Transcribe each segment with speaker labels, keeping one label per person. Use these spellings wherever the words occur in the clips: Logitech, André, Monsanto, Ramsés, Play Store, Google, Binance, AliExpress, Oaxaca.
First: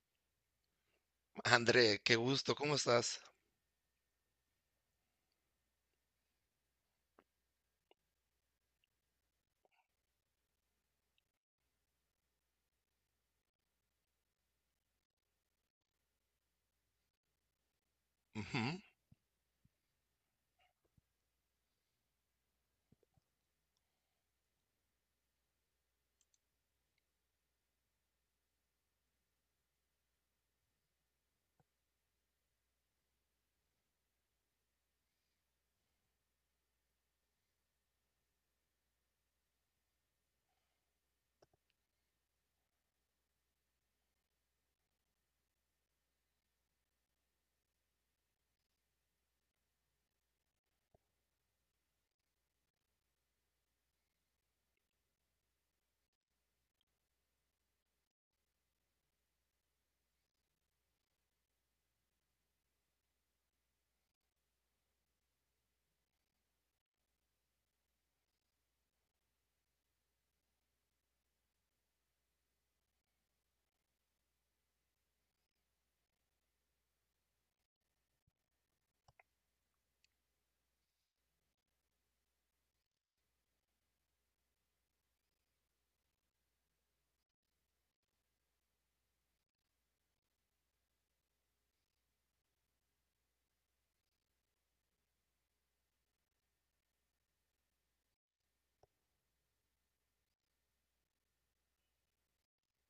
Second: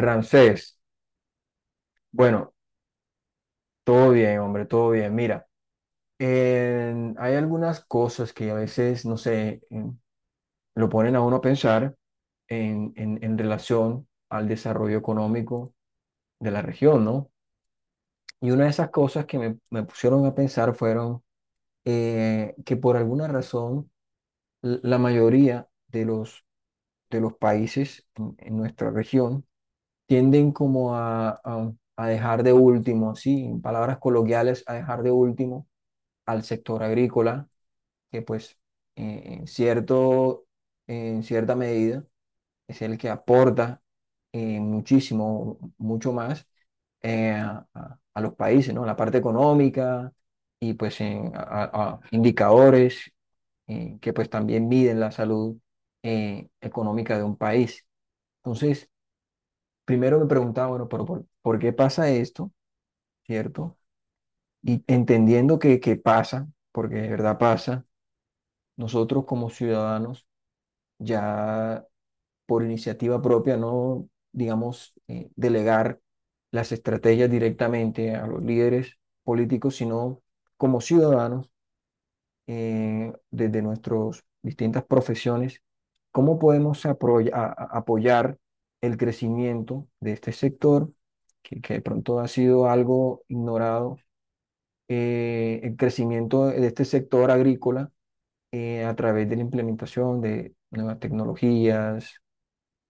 Speaker 1: Ramsés,
Speaker 2: André, qué
Speaker 1: bueno,
Speaker 2: gusto, ¿cómo estás?
Speaker 1: todo bien, hombre, todo bien. Mira, hay algunas cosas que a veces, no sé, lo ponen a uno a pensar en relación al desarrollo económico de la región, ¿no? Y
Speaker 2: Ujú,
Speaker 1: una de esas cosas que me pusieron a pensar fueron que por alguna razón la mayoría de de los países en nuestra región tienden como a dejar de último, sí, en palabras coloquiales, a dejar de último al sector agrícola, que pues eh, en cierto, en cierta medida es el que aporta muchísimo, mucho más a los países, ¿no? La parte económica y pues a indicadores que pues también miden la salud económica de un país. Entonces, primero me preguntaba, bueno, pero por qué pasa esto? ¿Cierto? Y entendiendo que pasa, porque de verdad pasa. Nosotros como ciudadanos, ya por iniciativa propia, no, digamos, delegar las estrategias directamente a los líderes políticos, sino como ciudadanos, desde nuestras distintas profesiones, cómo podemos apoyar el crecimiento de este sector, que de pronto ha sido algo ignorado, el crecimiento de este sector agrícola a través de la implementación de nuevas tecnologías,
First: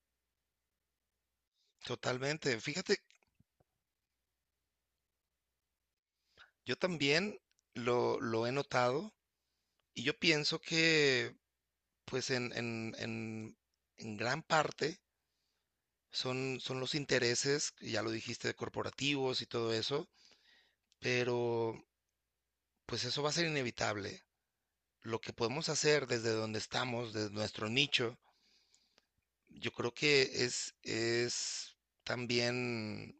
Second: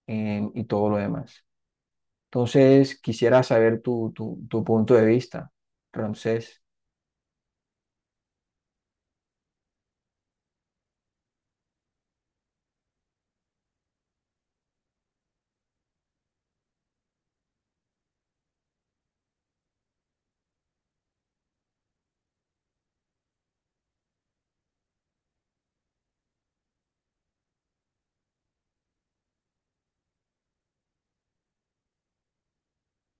Speaker 1: y todo lo demás.
Speaker 2: totalmente. Fíjate,
Speaker 1: Entonces, quisiera saber tu punto de vista, Ramsés.
Speaker 2: yo también lo he notado y yo pienso que, pues, en gran parte son los intereses, ya lo dijiste, de corporativos y todo eso, pero pues eso va a ser inevitable. Lo que podemos hacer desde donde estamos, desde nuestro nicho, yo creo que es también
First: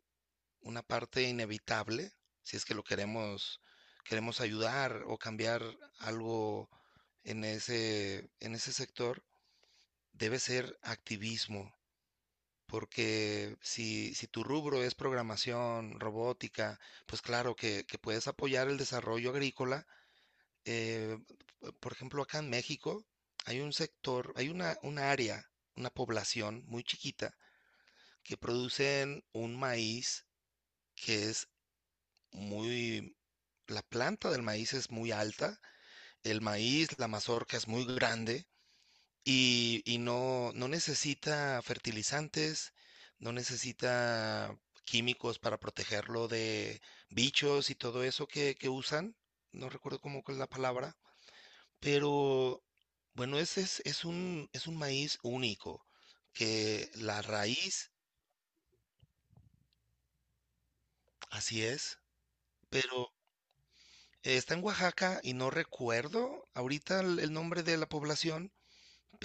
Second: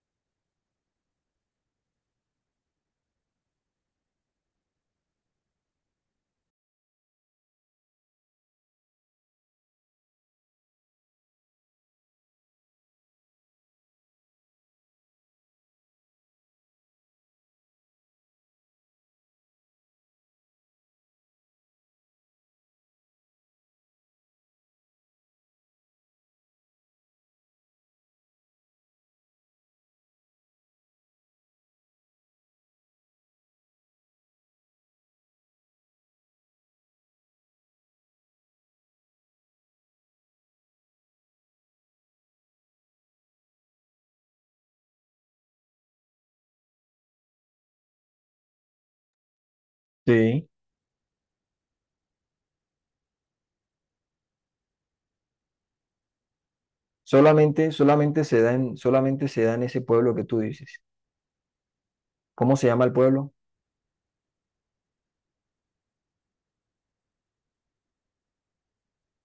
Speaker 2: una parte inevitable, si es que lo queremos, queremos ayudar o cambiar algo en ese sector, debe ser activismo, porque si tu rubro es programación, robótica, pues claro que puedes apoyar el desarrollo agrícola. Eh, por ejemplo, acá en México hay un sector, hay una, un área, una población muy chiquita que producen un maíz que es muy, la planta del maíz es muy alta, el maíz, la mazorca es muy grande y no, no necesita fertilizantes, no necesita químicos para protegerlo de bichos y todo eso que usan. No recuerdo cómo es la
Speaker 1: Sí.
Speaker 2: palabra, pero bueno, ese es un maíz único, que la
Speaker 1: Solamente,
Speaker 2: raíz,
Speaker 1: solamente se da en, solamente se da en ese pueblo que tú dices.
Speaker 2: así es,
Speaker 1: ¿Cómo se llama el
Speaker 2: pero
Speaker 1: pueblo?
Speaker 2: Está en Oaxaca y no recuerdo ahorita el nombre de la población,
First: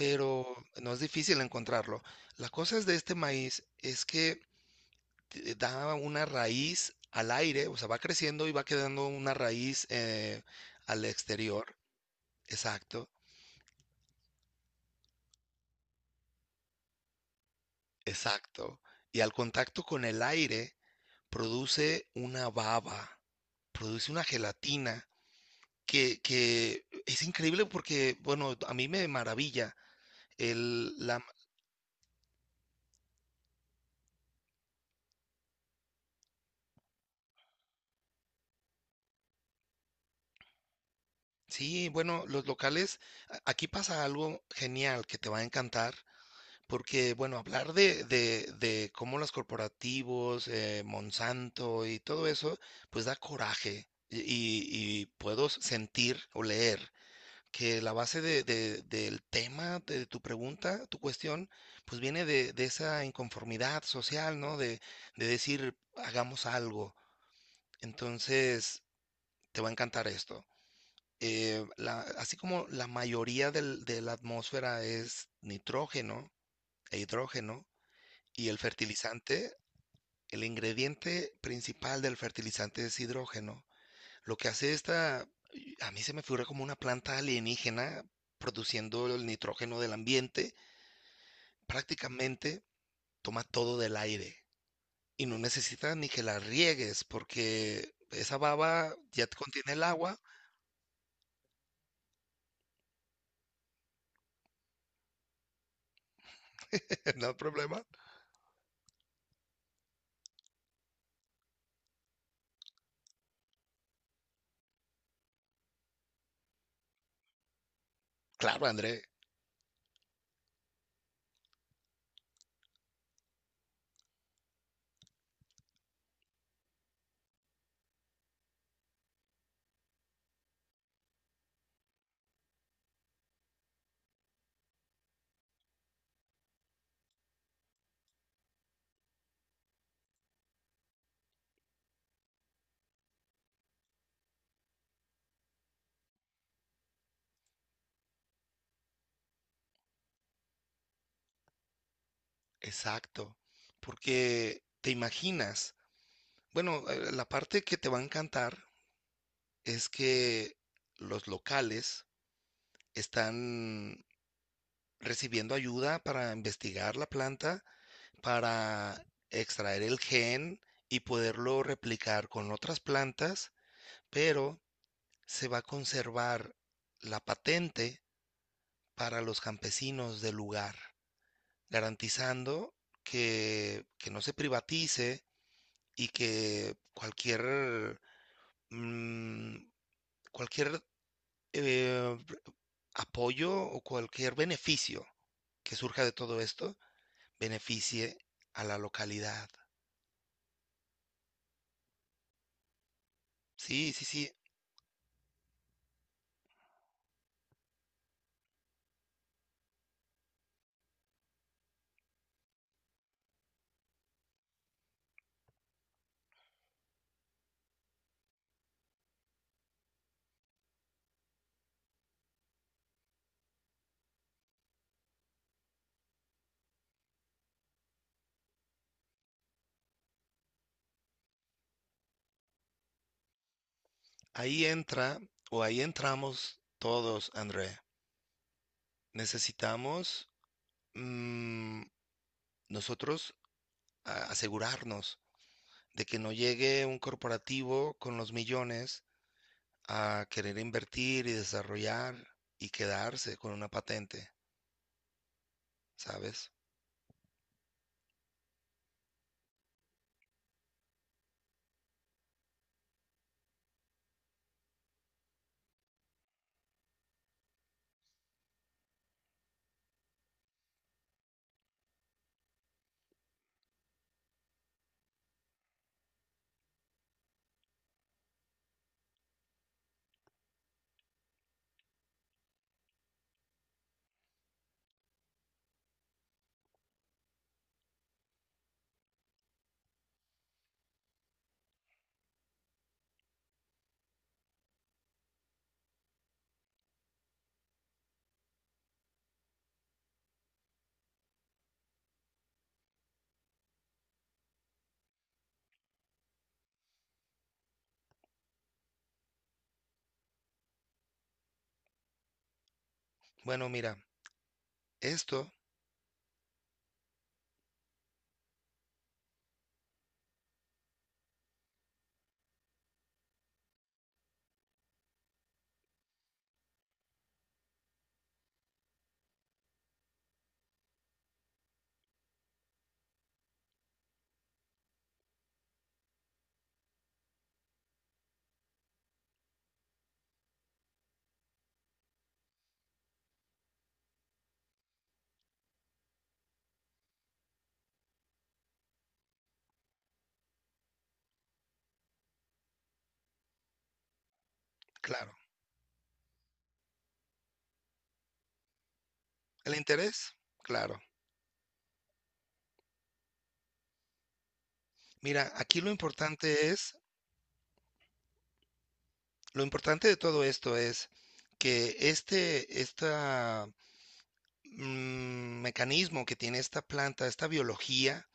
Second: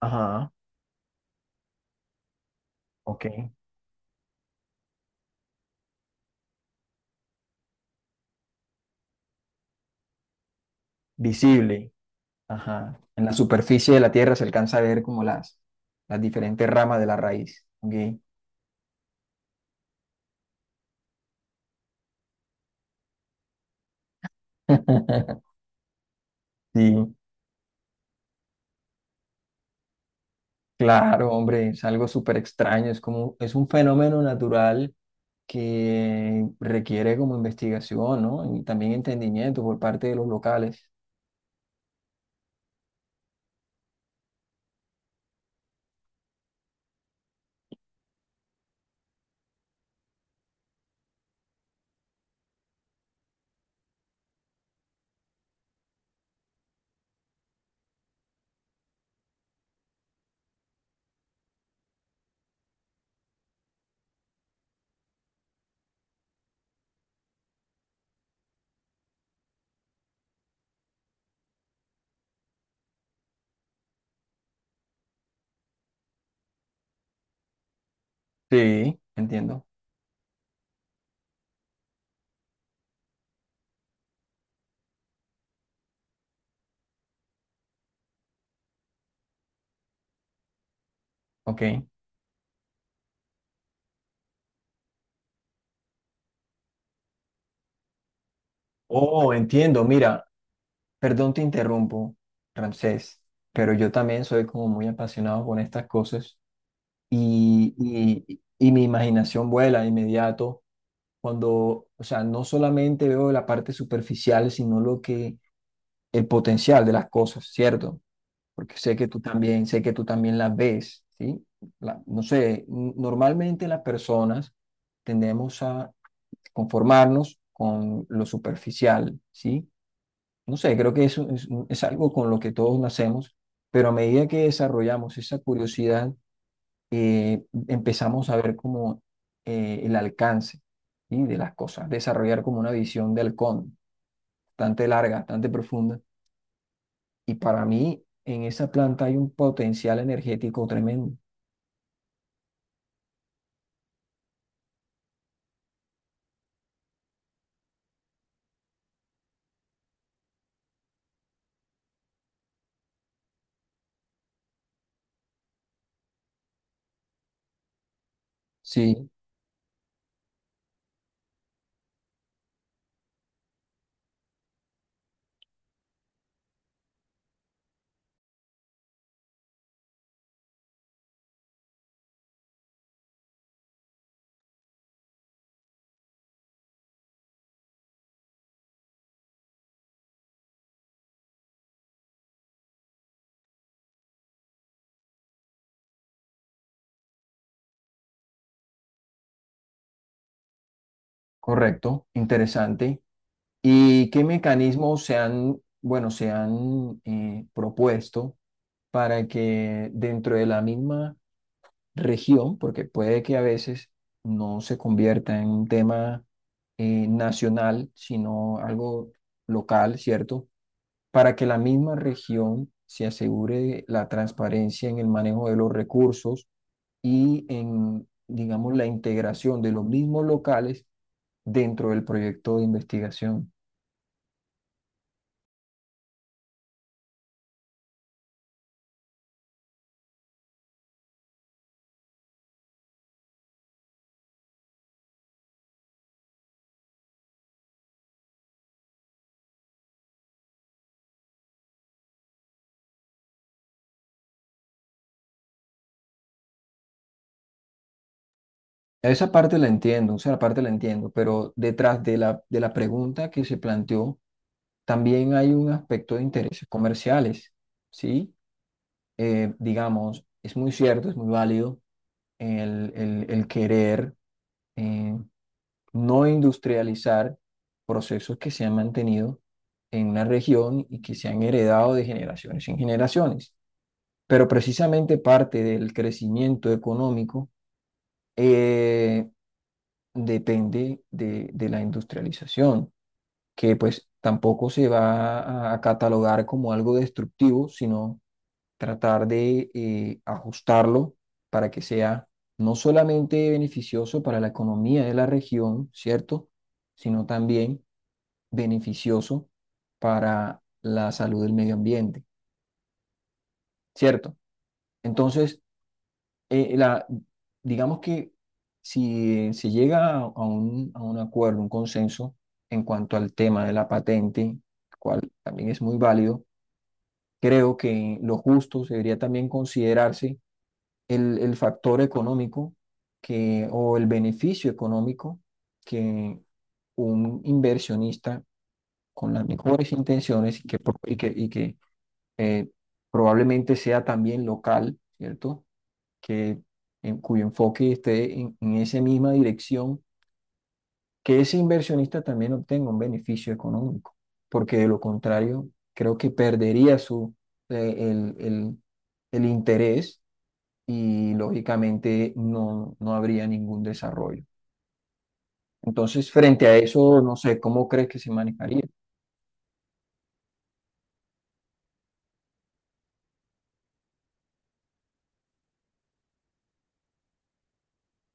Speaker 1: Ajá,
Speaker 2: no es difícil encontrarlo. La cosa es de este
Speaker 1: ok.
Speaker 2: maíz es que te da una raíz al aire, o sea, va creciendo y va quedando una raíz al exterior.
Speaker 1: Visible. Ajá.
Speaker 2: Exacto,
Speaker 1: En la superficie de la tierra se alcanza a ver como las diferentes ramas de la raíz. Ok.
Speaker 2: exacto. Y al contacto con el aire produce una baba, produce una gelatina que
Speaker 1: Sí.
Speaker 2: es increíble porque, bueno, a mí me maravilla el, la
Speaker 1: Claro, hombre, es algo súper extraño, es como, es un fenómeno natural que requiere como investigación, ¿no? Y también entendimiento por parte de los locales.
Speaker 2: sí, bueno, los locales, aquí pasa algo genial que te va a encantar, porque, bueno, hablar de cómo los corporativos, Monsanto y todo eso, pues da coraje. Y, y puedo sentir o leer que la base del tema, de tu pregunta, tu cuestión, pues viene de esa inconformidad social, ¿no? De decir, hagamos algo. Entonces, te va a encantar esto así como la mayoría de la atmósfera es nitrógeno e hidrógeno, y el
Speaker 1: Sí,
Speaker 2: fertilizante,
Speaker 1: entiendo.
Speaker 2: el ingrediente principal del fertilizante es hidrógeno. Lo que hace esta, y a mí se me figura como una planta alienígena produciendo el nitrógeno del ambiente,
Speaker 1: Ok.
Speaker 2: prácticamente toma todo del aire y no necesita ni que la riegues porque esa baba ya
Speaker 1: Oh,
Speaker 2: contiene el
Speaker 1: entiendo,
Speaker 2: agua,
Speaker 1: mira, perdón te interrumpo, Ramsés, pero yo también soy como muy apasionado con estas cosas
Speaker 2: no hay
Speaker 1: y,
Speaker 2: problema.
Speaker 1: y, y mi imaginación vuela de inmediato cuando, o sea, no solamente veo la parte superficial, sino lo que, el potencial de las cosas, ¿cierto?
Speaker 2: Claro,
Speaker 1: Porque
Speaker 2: André.
Speaker 1: sé que tú también, sé que tú también las ves, ¿sí? No sé, normalmente las personas tendemos a conformarnos con lo superficial, ¿sí? No sé, creo que eso es, mm, es algo con lo que todos nacemos, pero a medida que desarrollamos esa curiosidad, empezamos a ver como el alcance, ¿sí? de las cosas, desarrollar como una visión de halcón, bastante larga, bastante profunda, y para mí en esa planta hay un potencial energético tremendo.
Speaker 2: Exacto, porque te imaginas, bueno, la parte que te va a encantar es que los locales están recibiendo ayuda para investigar la planta, para
Speaker 1: Sí,
Speaker 2: extraer el gen y poderlo replicar con otras plantas, pero se va a conservar la patente para los campesinos del lugar, garantizando que no se privatice y que cualquier, mm, cualquier eh, apoyo o cualquier beneficio que surja de todo esto beneficie a la localidad.
Speaker 1: correcto, interesante.
Speaker 2: Sí, sí,
Speaker 1: ¿Y qué
Speaker 2: sí.
Speaker 1: mecanismos se han, bueno, se han propuesto para que dentro de la misma región, porque puede que a veces no se convierta en un tema nacional, sino algo local, ¿cierto? Para que la misma región se asegure la transparencia en el manejo de los recursos y en, digamos, la integración de los mismos locales dentro del proyecto de investigación.
Speaker 2: Ahí entra o ahí entramos todos, André. Necesitamos mm, nosotros asegurarnos de que no llegue un corporativo con los millones a querer invertir y desarrollar y quedarse con una patente. ¿Sabes?
Speaker 1: Esa parte la entiendo, esa parte la entiendo, pero detrás de de la pregunta que se planteó, también hay un aspecto de intereses comerciales, ¿sí? Digamos, es muy cierto, es muy válido el querer eh, no industrializar procesos que se han mantenido en una región y que se han heredado de generaciones en generaciones. Pero precisamente parte del crecimiento económico eh, depende de la industrialización, que pues tampoco se va a catalogar como algo destructivo, sino tratar de ajustarlo para que sea no solamente beneficioso para la economía de la región, ¿cierto? Sino también beneficioso para la salud del medio ambiente,
Speaker 2: Bueno, mira,
Speaker 1: ¿cierto?
Speaker 2: esto,
Speaker 1: Entonces, eh, la, digamos que si se llega a un acuerdo, un consenso en cuanto al tema de la patente, cual también es muy válido, creo que lo justo debería también considerarse el factor económico que, o el beneficio económico que un inversionista con las mejores intenciones y que, eh, probablemente sea también local, ¿cierto? Que, en cuyo enfoque esté en esa misma dirección, que ese inversionista también obtenga un beneficio económico, porque de lo
Speaker 2: claro.
Speaker 1: contrario, creo que perdería su, eh, el, el- el
Speaker 2: El
Speaker 1: interés
Speaker 2: interés, claro.
Speaker 1: y lógicamente no, no habría ningún desarrollo.
Speaker 2: Mira, aquí lo
Speaker 1: Entonces, frente
Speaker 2: importante
Speaker 1: a
Speaker 2: es,
Speaker 1: eso, no sé, ¿cómo crees que se manejaría?
Speaker 2: lo importante de todo esto es que esta mecanismo que tiene esta planta, esta biología,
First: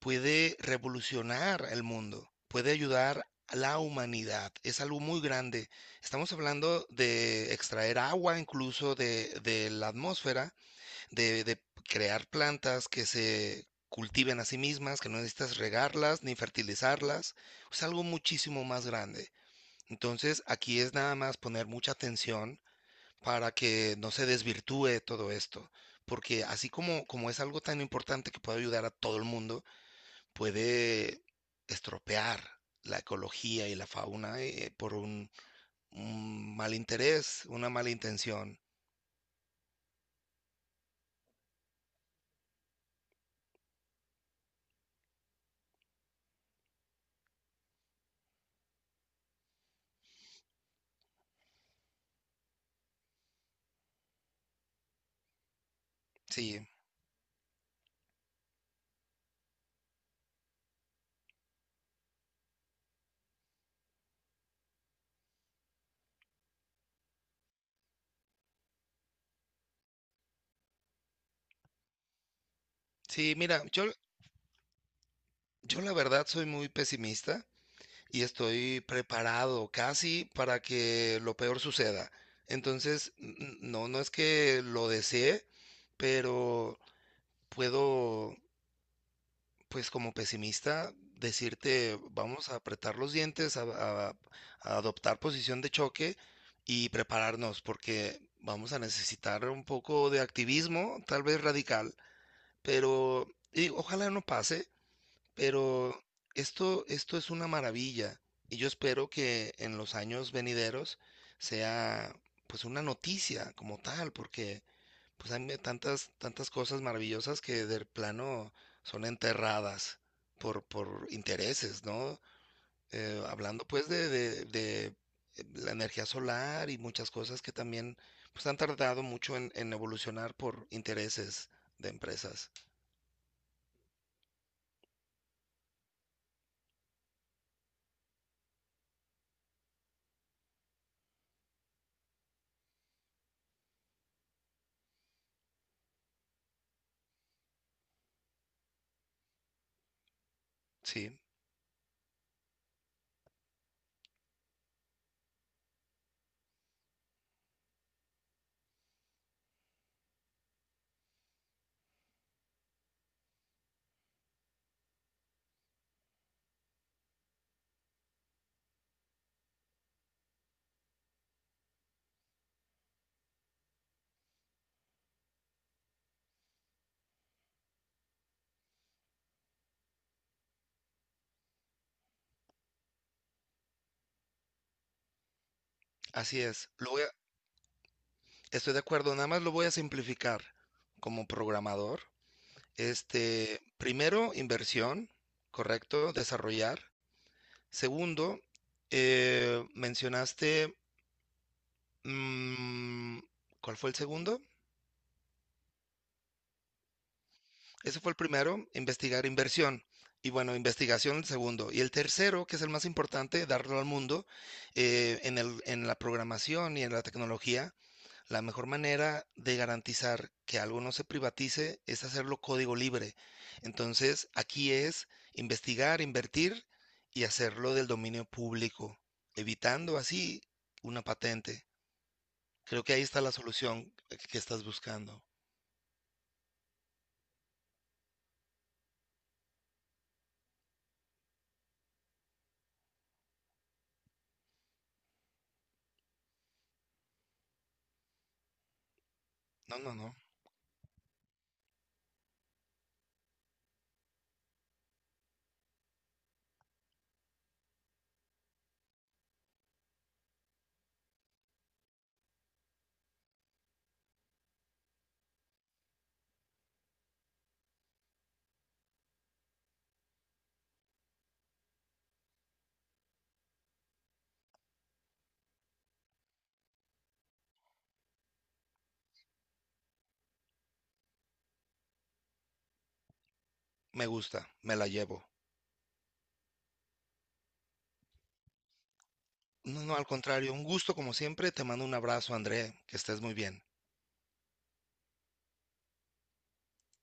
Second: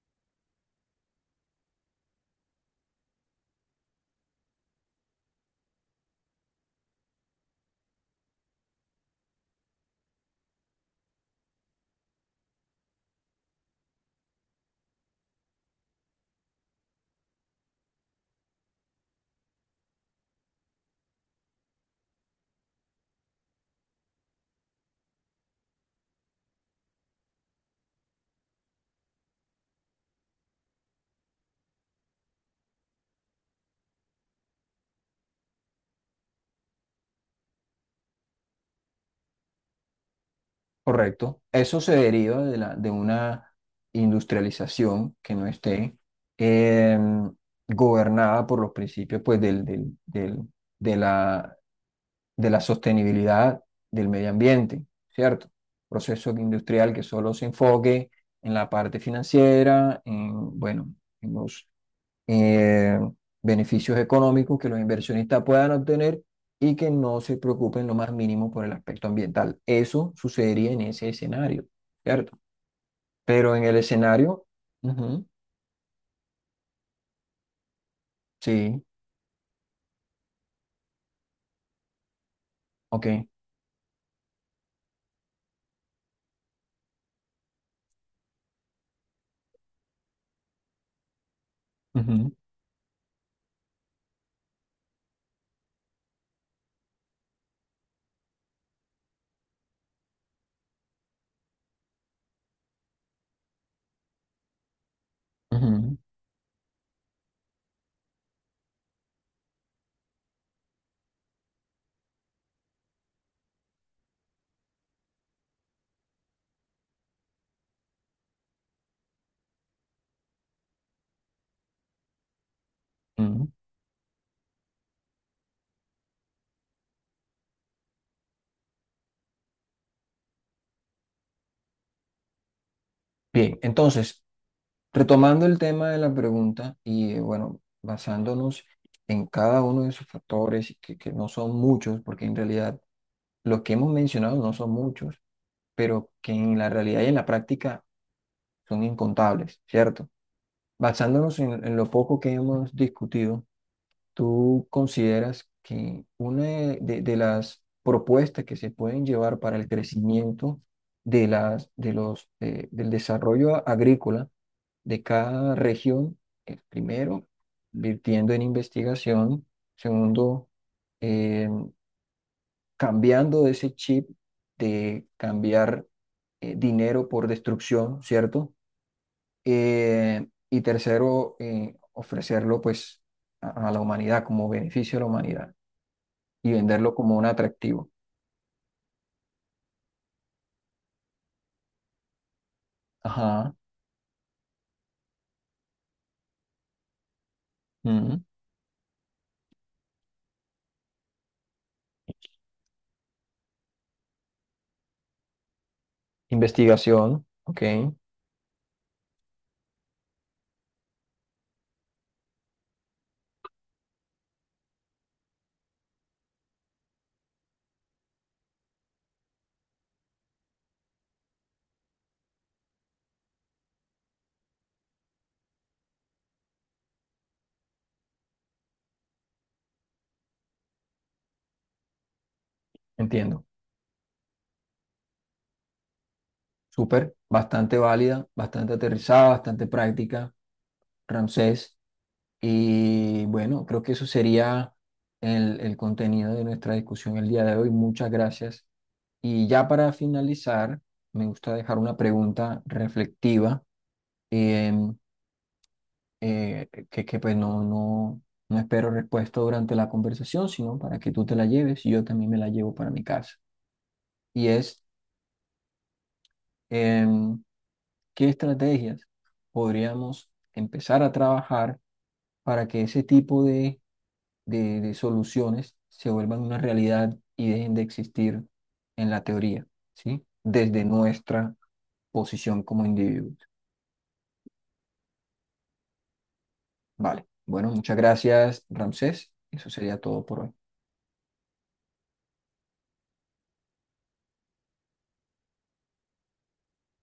Speaker 2: puede revolucionar el mundo, puede ayudar a la humanidad. Es algo muy grande. Estamos hablando de extraer agua incluso de la atmósfera de crear plantas que se cultiven a sí mismas, que no necesitas regarlas ni fertilizarlas, es algo muchísimo más grande. Entonces, aquí es nada más poner mucha atención para que no se desvirtúe todo esto, porque así como, como es algo tan importante que puede ayudar a todo el mundo, puede estropear la ecología y la fauna por un mal interés, una mala intención.
Speaker 1: Correcto. Eso se deriva de, la, de una industrialización que no esté, em, gobernada por los principios pues, de la, de la sostenibilidad del medio ambiente, ¿cierto? Proceso
Speaker 2: Sí,
Speaker 1: industrial que solo se enfoque en la parte financiera, en, bueno, en los eh, beneficios económicos que los inversionistas puedan obtener y que no se preocupen lo más mínimo por el aspecto ambiental. Eso sucedería en ese escenario, ¿cierto?
Speaker 2: sí,
Speaker 1: Pero
Speaker 2: mira,
Speaker 1: en el
Speaker 2: yo
Speaker 1: escenario, ujú,
Speaker 2: yo la verdad soy muy pesimista y estoy
Speaker 1: sí,
Speaker 2: preparado casi para que lo peor suceda.
Speaker 1: ok.
Speaker 2: Entonces, no, no es que lo desee, pero puedo, pues como pesimista, decirte,
Speaker 1: Ujú,
Speaker 2: vamos a apretar los dientes, a, a adoptar posición de choque y prepararnos, porque vamos a necesitar un poco de activismo, tal vez radical, pero y ojalá no pase.
Speaker 1: ujú,
Speaker 2: Pero esto es una maravilla y yo espero que en los años venideros sea pues una noticia como tal, porque pues hay tantas, tantas cosas maravillosas que del plano son enterradas por intereses, ¿no?
Speaker 1: ujú.
Speaker 2: Hablando pues la energía solar y muchas cosas que también pues han tardado mucho en evolucionar por intereses de empresas.
Speaker 1: Bien, entonces, retomando el tema de la pregunta y bueno, basándonos en cada uno de esos factores, que no son muchos, porque en realidad los que hemos mencionado no son muchos, pero que en la realidad y en la práctica son incontables, ¿cierto?
Speaker 2: Sí,
Speaker 1: Basándonos en lo poco que hemos discutido, ¿tú consideras que una de las propuestas que se pueden llevar para el crecimiento de las, de los, del desarrollo agrícola de cada región es, primero, invirtiendo en investigación, segundo, eh, cambiando ese chip de cambiar dinero por destrucción, ¿cierto? Y tercero, ofrecerlo pues a la humanidad como beneficio a la humanidad
Speaker 2: así
Speaker 1: y
Speaker 2: es. Lo
Speaker 1: venderlo
Speaker 2: voy a-
Speaker 1: como un atractivo.
Speaker 2: estoy de acuerdo, nada más lo voy a simplificar como programador.
Speaker 1: Ajá.
Speaker 2: Este, primero, inversión, correcto, desarrollar.
Speaker 1: Ujú.
Speaker 2: Segundo, mencionaste, mm, ¿cuál fue el segundo?
Speaker 1: Investigación, ok,
Speaker 2: Ese fue el primero, investigar inversión. Y bueno, investigación el segundo. Y el tercero, que es el más importante, darlo al mundo en en la programación y en la tecnología, la mejor manera de garantizar que algo no se privatice es hacerlo código libre. Entonces, aquí es investigar, invertir y hacerlo del dominio público, evitando así una patente. Creo que ahí está la
Speaker 1: entiendo.
Speaker 2: solución que estás buscando.
Speaker 1: Súper, bastante válida, bastante aterrizada, bastante práctica, Ramsés. Y bueno, creo que eso sería el contenido de nuestra discusión el día de hoy. Muchas gracias. Y ya
Speaker 2: No,
Speaker 1: para
Speaker 2: no, no.
Speaker 1: finalizar, me gusta dejar una pregunta reflectiva. Eh, pues no espero respuesta durante la conversación, sino para que tú te la lleves y yo también me la llevo para mi casa. Y es, em, ¿qué estrategias podríamos empezar a trabajar para que ese tipo de soluciones se vuelvan una realidad y dejen de existir en la teoría, ¿sí? Desde nuestra posición como individuos.
Speaker 2: Me gusta, me la llevo.
Speaker 1: Vale. Bueno, muchas gracias, Ramsés. Eso
Speaker 2: No, no,
Speaker 1: sería
Speaker 2: al
Speaker 1: todo por
Speaker 2: contrario,
Speaker 1: hoy.
Speaker 2: un gusto como siempre. Te mando un abrazo, André. Que estés muy bien.